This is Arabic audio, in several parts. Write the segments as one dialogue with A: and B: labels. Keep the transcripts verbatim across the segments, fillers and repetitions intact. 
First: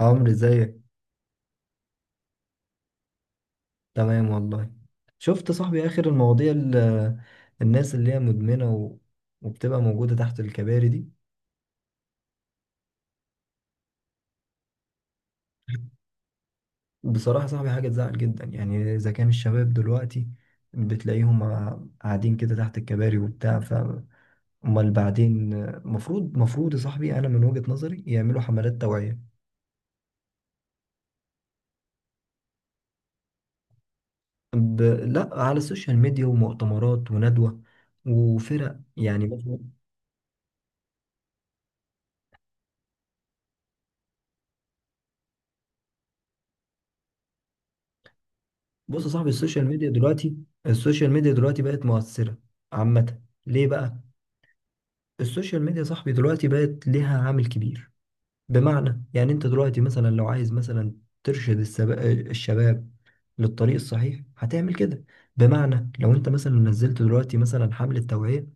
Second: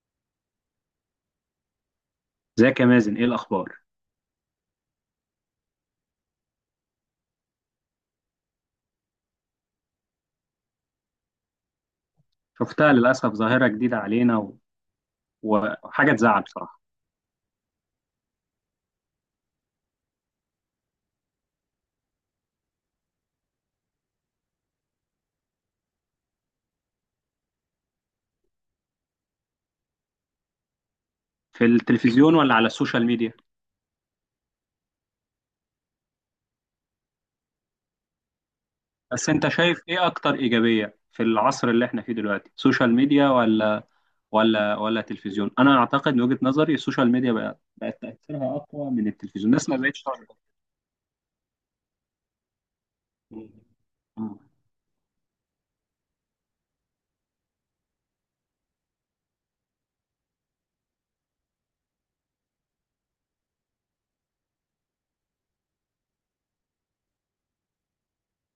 A: عمرو، ازيك؟
B: ازيك يا مازن، ايه الاخبار؟
A: تمام والله. شفت صاحبي اخر المواضيع ال- الناس اللي هي مدمنة و... وبتبقى موجودة تحت الكباري دي.
B: شفتها للاسف، ظاهره جديده علينا و... وحاجه تزعل بصراحه.
A: بصراحة صاحبي حاجة تزعل جدا، يعني اذا كان الشباب دلوقتي بتلاقيهم قاع- قاعدين كده تحت الكباري وبتاع، ف امال بعدين؟ مفروض مفروض يا صاحبي، انا من وجهة نظري يعملوا حملات توعية.
B: في التلفزيون ولا على السوشيال ميديا؟
A: ب... لا، على السوشيال ميديا ومؤتمرات وندوة وفرق يعني.
B: بس انت شايف ايه اكتر ايجابيه في العصر اللي احنا فيه دلوقتي، سوشيال ميديا ولا ولا ولا تلفزيون؟ انا اعتقد من وجهه نظري السوشيال ميديا بقت بقت تاثيرها اقوى
A: بص
B: من
A: يا صاحبي،
B: التلفزيون،
A: السوشيال
B: الناس ما
A: ميديا
B: بقتش تعرف.
A: دلوقتي السوشيال ميديا دلوقتي بقت مؤثرة عامة. ليه بقى؟
B: مم.
A: السوشيال ميديا يا صاحبي دلوقتي بقت ليها عامل كبير، بمعنى يعني انت دلوقتي مثلا لو عايز مثلا ترشد السب... الشباب للطريق الصحيح هتعمل كده. بمعنى لو انت مثلا نزلت دلوقتي مثلا حملة توعية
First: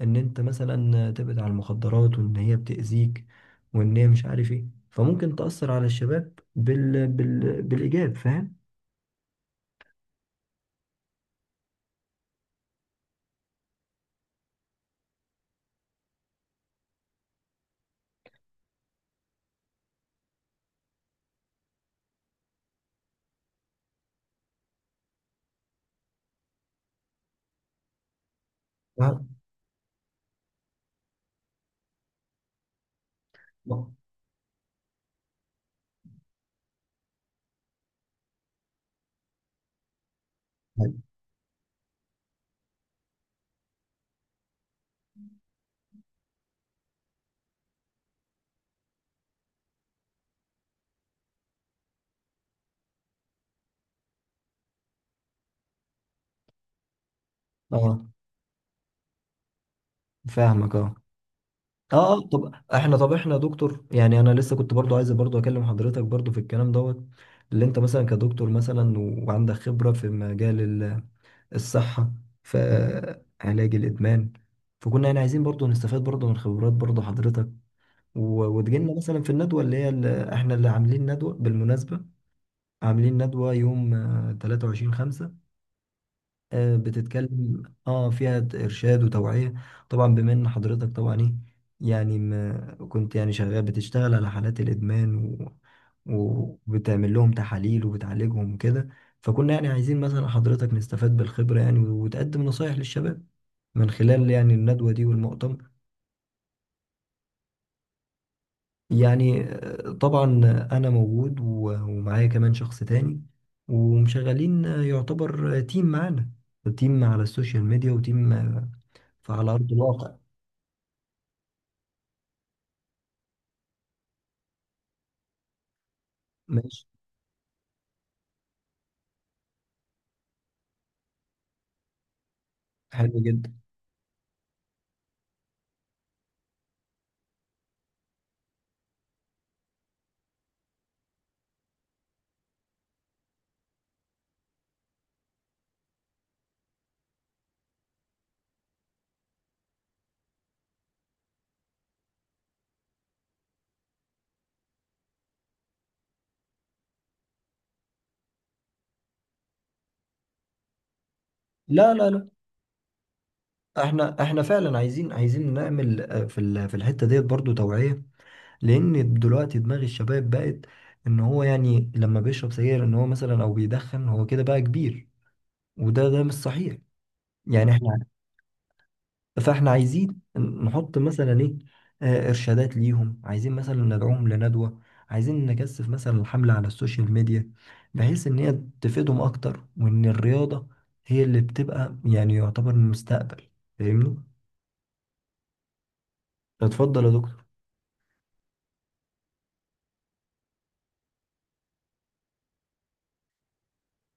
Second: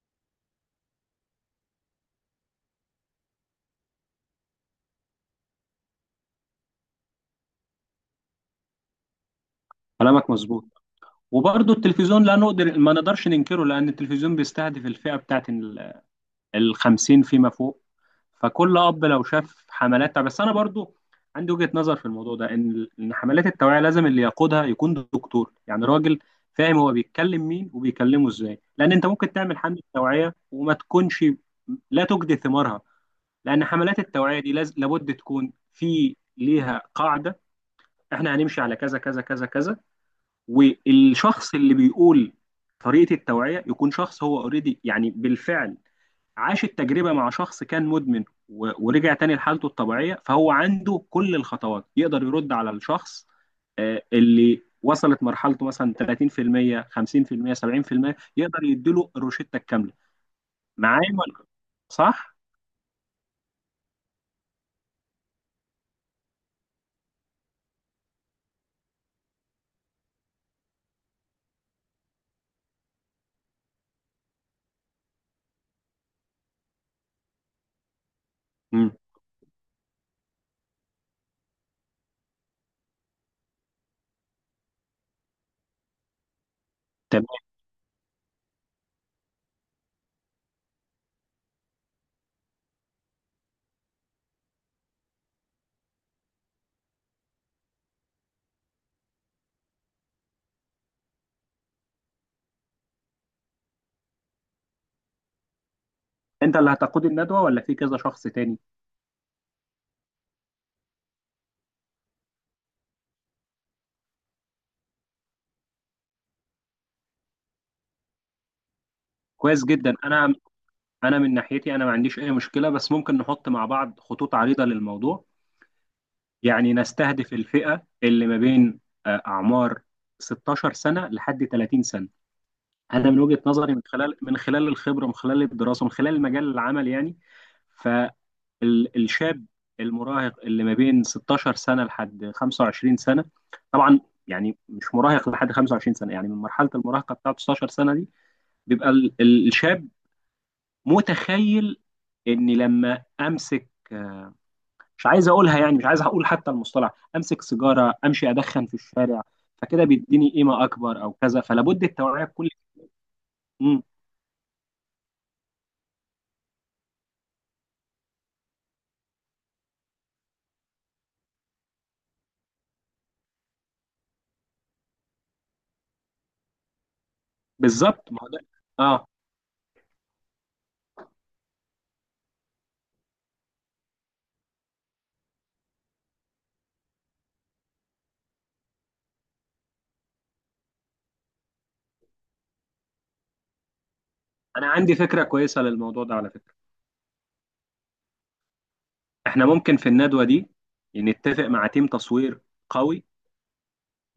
A: ان انت مثلا تبعد عن المخدرات، وان هي بتأذيك، وان هي مش عارف ايه، فممكن تأثر على الشباب بال... بال... بالإيجاب. فاهم؟
B: كلامك مظبوط، وبرضه التلفزيون لا نقدر ما نقدرش ننكره، لان التلفزيون بيستهدف الفئه بتاعت الخمسين فيما فوق، فكل اب لو شاف حملات. بس انا برضو عندي وجهة نظر في الموضوع ده، ان ان حملات التوعية لازم اللي يقودها يكون دكتور، يعني راجل فاهم هو بيتكلم مين وبيكلمه ازاي، لان انت ممكن تعمل حملة توعية وما تكونش لا تجدي ثمارها، لان
A: اه.
B: حملات التوعية دي لاز- لابد تكون في ليها قاعدة. احنا هنمشي على كذا كذا كذا كذا، والشخص اللي بيقول طريقة التوعية يكون شخص هو اوريدي، يعني بالفعل عاش التجربة مع شخص كان مدمن و- ورجع تاني لحالته الطبيعية، فهو عنده كل الخطوات يقدر يرد على الشخص آه، اللي وصلت مرحلته مثلا تلاتين في المية خمسين في المية
A: اه.
B: سبعين في المية، يقدر يديله الروشتة الكاملة.
A: فاهمك، اه.
B: معايا ولا
A: اه، آه،
B: صح؟
A: طب احنا طب احنا يا دكتور، يعني انا لسه كنت برضو عايز برضو اكلم حضرتك برضو في الكلام دوت اللي انت مثلا كدكتور مثلا و- وعندك خبرة في مجال ال- الصحة في علاج الادمان. فكنا يعني عايزين برضو نستفاد برضو من خبرات برضو حضرتك، و-
B: مم.
A: وتجيلنا مثلا في الندوة اللي هي اللي احنا اللي عاملين ندوة بالمناسبة. عاملين ندوة يوم تلاتة وعشرين خمسة، آه،
B: تمام.
A: بتتكلم اه فيها ت- ارشاد وتوعية، طبعا بما ان حضرتك طبعا ايه يعني ما كنت يعني شغال بتشتغل على حالات الادمان، و... وبتعمل لهم تحاليل وبتعالجهم وكده. فكنا يعني عايزين مثلا حضرتك نستفاد بالخبرة يعني، وتقدم نصايح للشباب من خلال يعني الندوة دي والمؤتمر.
B: انت اللي هتقود الندوة ولا في كذا شخص تاني؟
A: يعني آه، طبعا انا موجود و- ومعايا كمان شخص تاني، ومشغلين آه، يعتبر آه، تيم معانا، تيم على السوشيال ميديا وتيم آه، فعلى
B: كويس
A: أرض
B: جدا.
A: الواقع.
B: انا انا من ناحيتي انا ما عنديش اي مشكلة، بس ممكن نحط مع بعض خطوط عريضة للموضوع. يعني
A: ماشي.
B: نستهدف الفئة اللي ما بين آه، أعمار ستاشر سنة لحد تلاتين سنة. أنا
A: حلو
B: من وجهة
A: جدا.
B: نظري، من خلال من خلال الخبرة، من خلال الدراسة، من خلال مجال العمل، يعني فالشاب المراهق اللي ما بين ستاشر سنة لحد خمسة وعشرين سنة، طبعا يعني مش مراهق لحد خمسة وعشرين سنة، يعني من مرحلة المراهقة بتاعت ستاشر سنة دي، بيبقى ال- ال- الشاب متخيل إني لما أمسك آه، مش عايز اقولها يعني، مش عايز اقول حتى المصطلح، امسك سيجاره، امشي ادخن في الشارع، فكده بيديني قيمه اكبر او كذا، فلابد
A: لا، لا،
B: التوعيه
A: لا،
B: بكل. امم
A: احنا احنا فعلا عايزين عايزين نعمل آه، في ال- في الحته ديت برضو توعيه، لان دلوقتي دماغ الشباب بقت ان هو يعني لما بيشرب سجاير ان هو مثلا او بيدخن هو كده بقى كبير، وده ده مش صحيح يعني. احنا
B: بالظبط، ما هو ده. اه،
A: فاحنا عايزين نحط مثلا ايه، آه، ارشادات ليهم، عايزين مثلا ندعوهم لندوة، عايزين نكثف مثلا الحملة على السوشيال ميديا، بحيث ان هي تفيدهم اكتر، وان الرياضة هي اللي بتبقى يعني يعتبر المستقبل. فاهمني؟
B: انا عندي فكره كويسه للموضوع ده على فكره.
A: اتفضل يا دكتور.
B: احنا ممكن في الندوه دي نتفق مع تيم تصوير قوي،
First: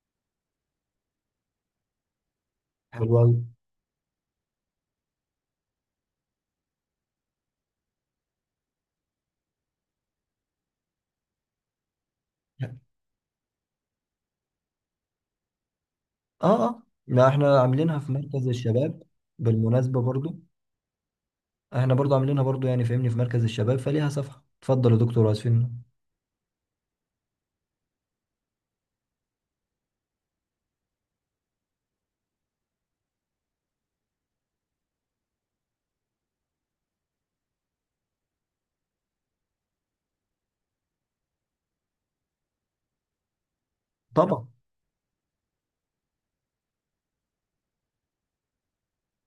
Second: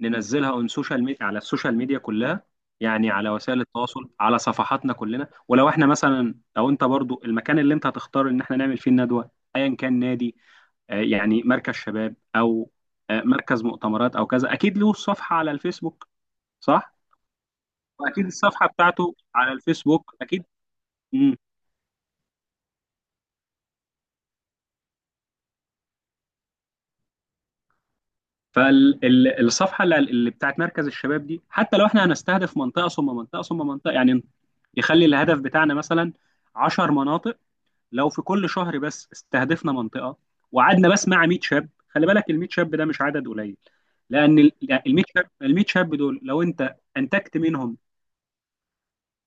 B: ننزلها اون سوشيال ميديا على السوشيال ميديا كلها، يعني
A: حلو
B: على
A: أوي.
B: وسائل التواصل، على صفحاتنا كلنا. ولو احنا مثلا، لو انت برضو المكان اللي انت هتختار ان احنا نعمل فيه الندوه، ايا كان نادي آه، يعني مركز شباب، او آه، مركز مؤتمرات او كذا، اكيد له صفحه على الفيسبوك.
A: اه، اه،
B: صح،
A: لا، احنا عاملينها في
B: واكيد
A: مركز
B: الصفحه
A: الشباب
B: بتاعته على
A: بالمناسبة
B: الفيسبوك
A: برضو.
B: اكيد. امم
A: احنا برضو عاملينها برضو يعني، فاهمني، في مركز الشباب فليها صفحة. اتفضل يا دكتور، اسفين.
B: فالصفحه اللي اللي بتاعت مركز الشباب دي، حتى لو احنا هنستهدف منطقه ثم منطقه ثم منطقه، يعني يخلي الهدف بتاعنا مثلا عشر مناطق. لو في كل شهر بس استهدفنا منطقه، وقعدنا بس مع ميت شاب، خلي بالك ال ميت شاب ده مش عدد قليل. لان
A: طبعا.
B: ال مية شاب ال ميت شاب دول لو انت انتجت منهم،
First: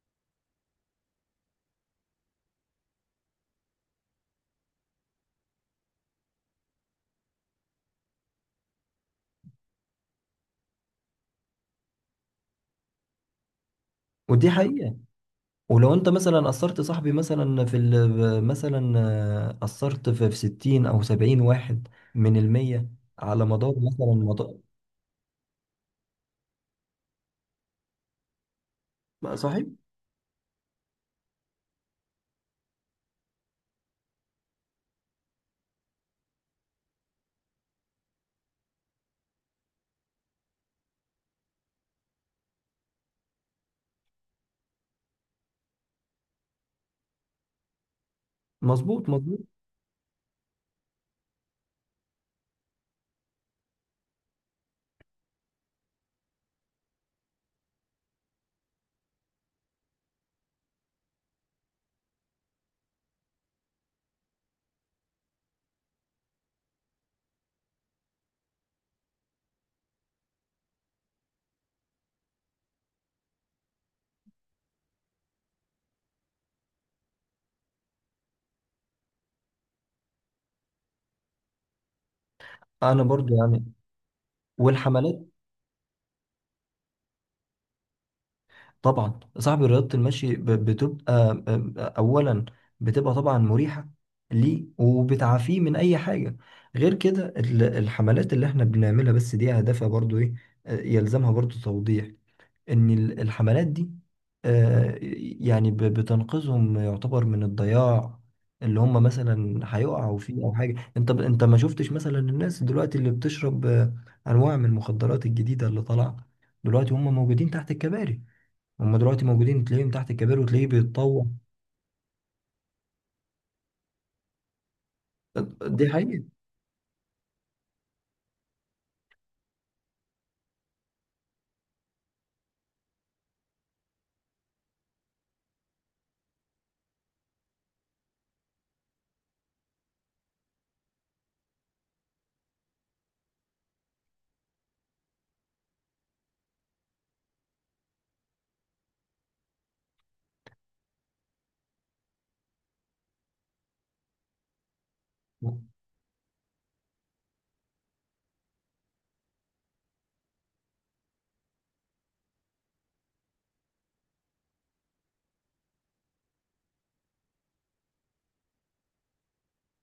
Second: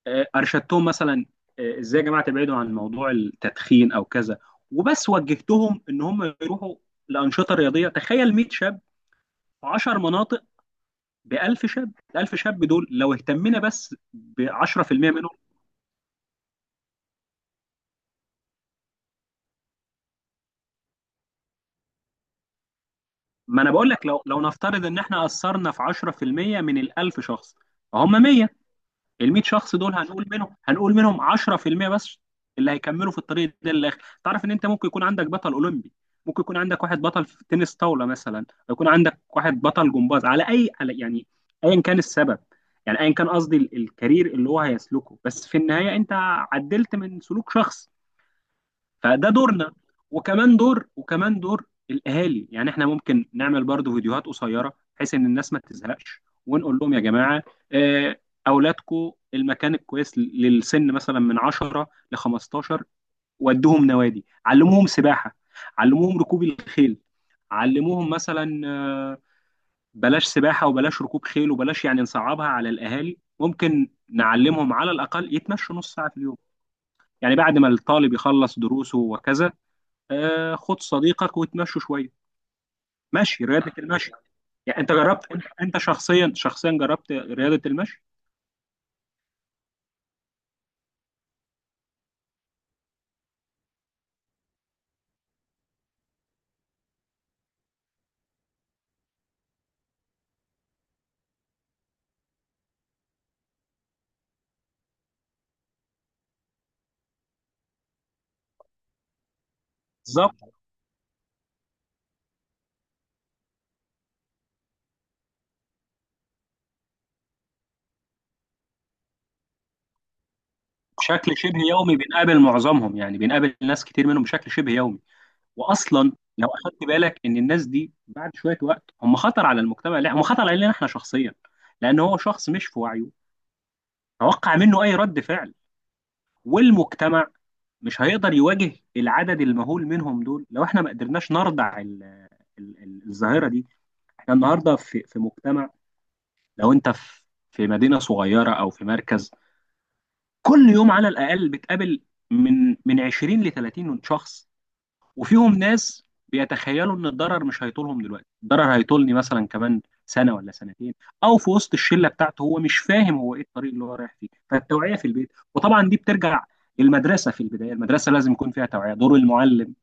B: آه، ارشدتهم مثلا آه، ازاي يا جماعه تبعدوا عن موضوع التدخين او كذا، وبس وجهتهم ان هم يروحوا لانشطه رياضيه، تخيل ميت شاب في عشرة مناطق ب ألف شاب. ال ألف شاب دول لو اهتمينا بس ب
A: ودي حقيقة،
B: عشرة في المية منهم.
A: ولو انت مثلا اثرت صاحبي مثلا في ال... مثلا آه، اثرت في في ستين او سبعين واحد من المية، على
B: ما انا
A: مدار
B: بقول
A: مثلا
B: لك، لو لو
A: مدار.
B: نفترض ان احنا اثرنا في عشرة في المية من ال الف شخص، فهم مية. ال
A: ما-
B: مية
A: صحيح.
B: شخص دول هنقول منهم هنقول منهم عشرة في المية بس اللي هيكملوا في الطريق ده للاخر. تعرف ان انت ممكن يكون عندك بطل اولمبي، ممكن يكون عندك واحد بطل في تنس طاوله، مثلا يكون عندك واحد بطل جمباز، على اي، على يعني، ايا كان السبب، يعني ايا كان قصدي ال- الكارير اللي هو هيسلكه، بس في النهايه انت عدلت من سلوك شخص،
A: مظبوط
B: فده
A: مظبوط
B: دورنا. وكمان دور وكمان دور الاهالي. يعني احنا ممكن نعمل برضو فيديوهات قصيره بحيث ان الناس ما تزهقش، ونقول لهم يا جماعه، آه، اولادكم المكان الكويس للسن مثلا من عشرة ل خمستاشر، ودوهم نوادي، علموهم سباحه، علموهم ركوب الخيل، علموهم مثلا آه، بلاش سباحه وبلاش ركوب خيل، وبلاش يعني نصعبها على الاهالي، ممكن نعلمهم على الاقل يتمشوا نص ساعه في اليوم، يعني بعد ما الطالب يخلص دروسه وكذا، آه خد صديقك وتمشوا شويه.
A: انا برضو
B: مشي،
A: يعني
B: رياضه المشي. يعني انت
A: والحملات،
B: جربت انت انت شخصيا شخصيا جربت رياضه المشي.
A: طبعا صاحبي رياضة المشي ب- بتبقى آه، آه، اولا بتبقى طبعا مريحة ليه، وبتعافيه من اي حاجة. غير كده، ال- الحملات اللي احنا بنعملها بس دي هدفها برضو ايه؟ آه، يلزمها برضو توضيح، ان ال- الحملات دي آه، يعني ب- بتنقذهم يعتبر من الضياع اللي هم مثلا هيقعوا
B: بالظبط،
A: فيه، او حاجه. انت ب- انت ما شفتش مثلا الناس دلوقتي اللي بتشرب آه، انواع من المخدرات الجديده اللي طالعه دلوقتي؟ هم موجودين تحت الكباري، هم دلوقتي موجودين تلاقيهم تحت الكباري وتلاقيه بيتطوع.
B: بشكل شبه يومي بنقابل معظمهم، يعني بنقابل ناس كتير منهم بشكل شبه يومي.
A: دي
B: واصلا
A: حقيقة.
B: لو اخدت بالك ان الناس دي بعد شويه وقت هم خطر على المجتمع، لا هم خطر علينا احنا شخصيا، لان هو شخص مش في وعيه، توقع منه اي رد فعل، والمجتمع مش هيقدر يواجه العدد المهول منهم دول. لو احنا ما قدرناش نردع ال- ال- ال- الظاهره دي، احنا النهارده في في مجتمع، لو انت في في مدينه صغيره او في مركز، كل يوم على الاقل بتقابل من من عشرين ل ثلاثين شخص، وفيهم ناس بيتخيلوا ان الضرر مش هيطولهم دلوقتي، الضرر هيطولني مثلا كمان سنه ولا سنتين، او في وسط الشله بتاعته، هو مش فاهم هو ايه الطريق اللي هو رايح فيه. فالتوعيه في البيت، وطبعا دي بترجع المدرسه، في البدايه المدرسه لازم يكون فيها توعيه، دور المعلم،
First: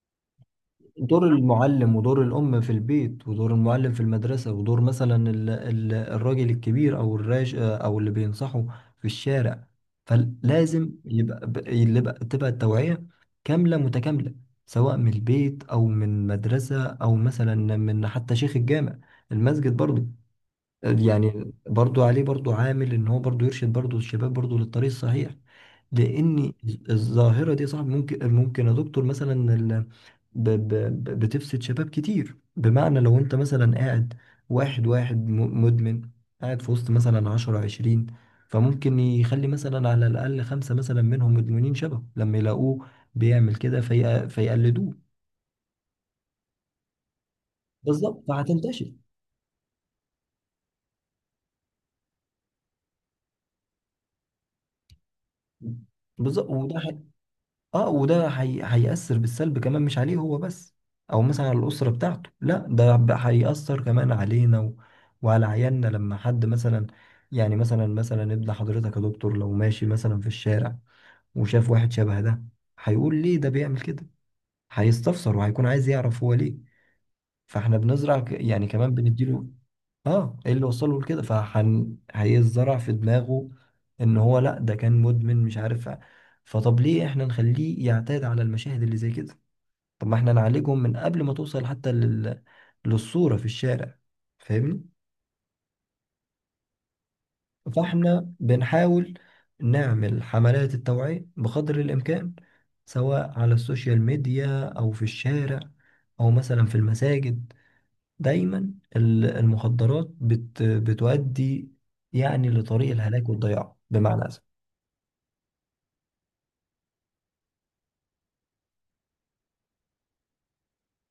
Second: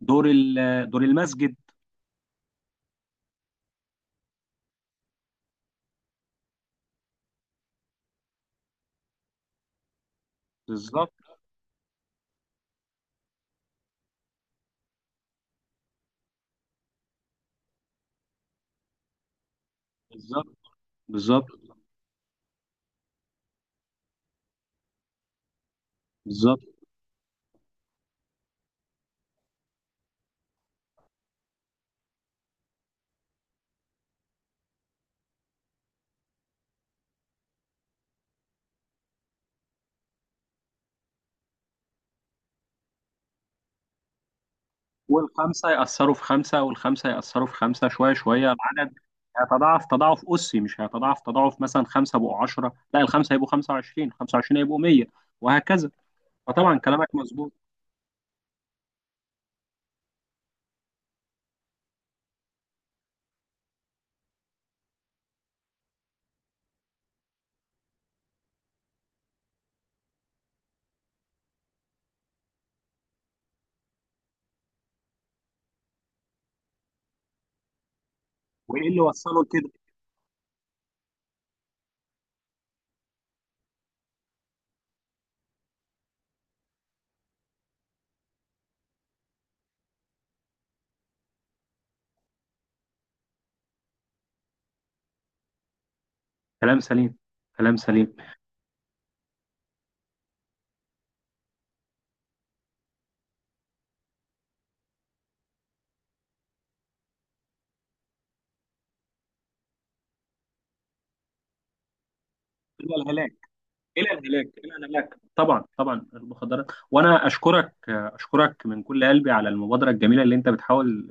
B: دور ال- دور
A: دور
B: المسجد.
A: المعلم، ودور الأم في البيت، ودور المعلم في المدرسة، ودور مثلا ال- ال- الراجل الكبير، أو الراج أو اللي بينصحه في الشارع. فلازم
B: بالظبط،
A: يبقى ب- اللي بقى تبقى التوعية كاملة متكاملة، سواء من البيت، أو من مدرسة، أو مثلا من حتى شيخ الجامع، المسجد برضو،
B: بالظبط، بالظبط،
A: يعني برضو عليه برضو عامل ان هو برضو يرشد برضو الشباب برضو للطريق الصحيح. لان
B: بالظبط.
A: الظاهره دي صعب، ممكن ممكن يا دكتور مثلا ال- ب- ب- ب- بتفسد شباب كتير. بمعنى لو انت مثلا قاعد، واحد واحد م- مدمن قاعد في وسط مثلا عشرة عشرين، فممكن يخلي مثلا على الأقل خمسة مثلا منهم مدمنين شبه، لما يلاقوه بيعمل كده في... فيقلدوه.
B: والخمسة يأثروا في خمسة، والخمسة يأثروا في خمسة، شوية
A: بالظبط
B: شوية
A: فهتنتشر.
B: العدد هيتضاعف تضاعف أسي، مش هيتضاعف تضاعف مثلا خمسة بقوا عشرة، لا الخمسة هيبقوا خمسة وعشرين، خمسة وعشرين هيبقوا مية، وهكذا.
A: بالظبط.
B: فطبعا
A: وده
B: كلامك مظبوط.
A: اه وده هي... هيأثر بالسلب كمان، مش عليه هو بس، او مثلا على الأسرة بتاعته. لا، ده ب- هيأثر كمان علينا و... وعلى عيالنا، لما حد مثلا يعني مثلا مثلا ابن حضرتك يا دكتور لو ماشي مثلا في الشارع وشاف واحد شبه ده، هيقول ليه ده بيعمل كده؟ هيستفسر وهيكون عايز يعرف هو ليه. فاحنا بنزرع ك... يعني
B: وإيه
A: كمان
B: اللي وصله
A: بنديله.
B: لكده؟
A: اه، ايه اللي وصله لكده. فحن هيزرع في دماغه ان هو لا، ده كان مدمن مش عارف. فطب ليه احنا نخليه يعتاد على المشاهد اللي زي كده؟ طب ما احنا نعالجهم من قبل ما توصل حتى لل... للصورة في الشارع. فاهمني؟
B: كلام سليم، كلام سليم.
A: فاحنا بنحاول نعمل حملات التوعية بقدر الامكان، سواء على السوشيال ميديا، او في الشارع، او مثلا في المساجد. دايما ال- المخدرات بت بتؤدي يعني لطريق
B: إلى
A: الهلاك
B: الهلاك،
A: والضياع،
B: إلى
A: بمعنى
B: الهلاك،
A: أسف.
B: إلى الهلاك، طبعا طبعا المخدرات. وأنا أشكرك أشكرك من كل قلبي على المبادرة الجميلة اللي أنت بتحاول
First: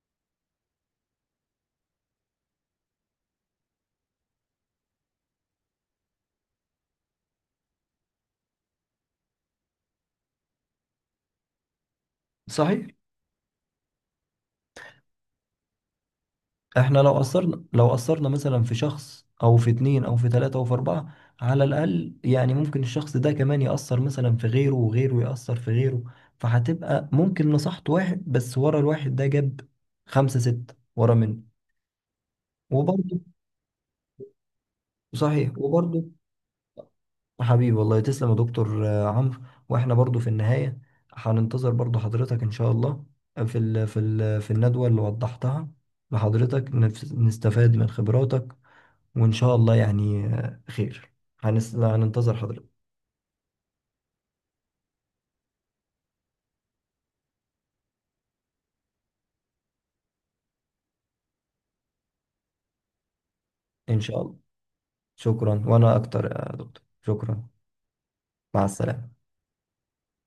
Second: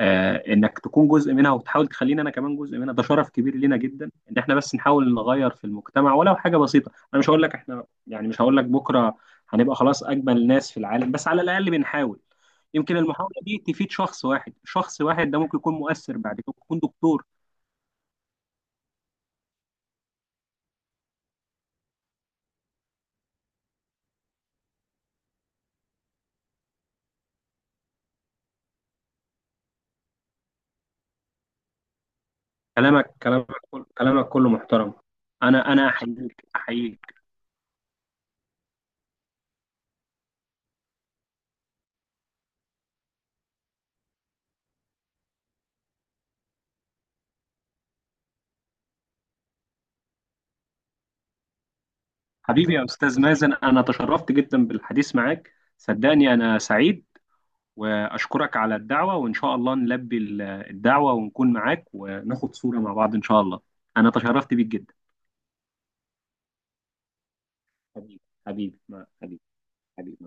B: آه، انك تكون جزء منها، وتحاول تخليني انا كمان جزء منها، ده شرف كبير لينا جدا ان احنا بس نحاول نغير في المجتمع ولو حاجه بسيطه. انا مش هقول لك احنا يعني، مش هقول لك بكره هنبقى خلاص اجمل ناس في العالم، بس على الاقل بنحاول.
A: صحيح.
B: يمكن المحاوله دي تفيد شخص واحد، شخص واحد ده ممكن يكون مؤثر بعد كده، يكون
A: احنا لو
B: دكتور.
A: أثرنا لو أثرنا مثلا في شخص، أو في اتنين، أو في تلاتة، أو في أربعة، على الأقل يعني، ممكن الشخص ده كمان يأثر مثلا في غيره، وغيره يأثر في غيره، فهتبقى ممكن نصحت واحد بس، ورا الواحد ده جاب خمسة ستة ورا منه.
B: كلامك
A: وبرضه
B: كلامك كل- كلامك كله محترم.
A: صحيح.
B: انا انا
A: وبرضه
B: احييك احييك.
A: حبيبي والله، تسلم يا دكتور. آه، عمرو، واحنا برضو في النهاية هننتظر برضو حضرتك ان شاء الله، آه، في ال في ال في الندوة اللي وضحتها لحضرتك، نف- نستفاد من خبراتك، وان شاء الله يعني آه، خير. هنس- هننتظر حضرتك
B: حبيبي يا استاذ مازن، انا تشرفت جدا بالحديث معاك، صدقني انا سعيد، وأشكرك على الدعوة وإن شاء الله نلبي ال- الدعوة، ونكون معاك وناخد صورة مع بعض إن شاء الله.
A: ان
B: أنا
A: شاء الله.
B: تشرفت بيك جدا.
A: شكرا. وانا اكتر يا دكتور. شكرا.
B: حبيبي،
A: مع
B: حبيبي، ما-
A: السلامة.
B: حبيبي، حبيبي.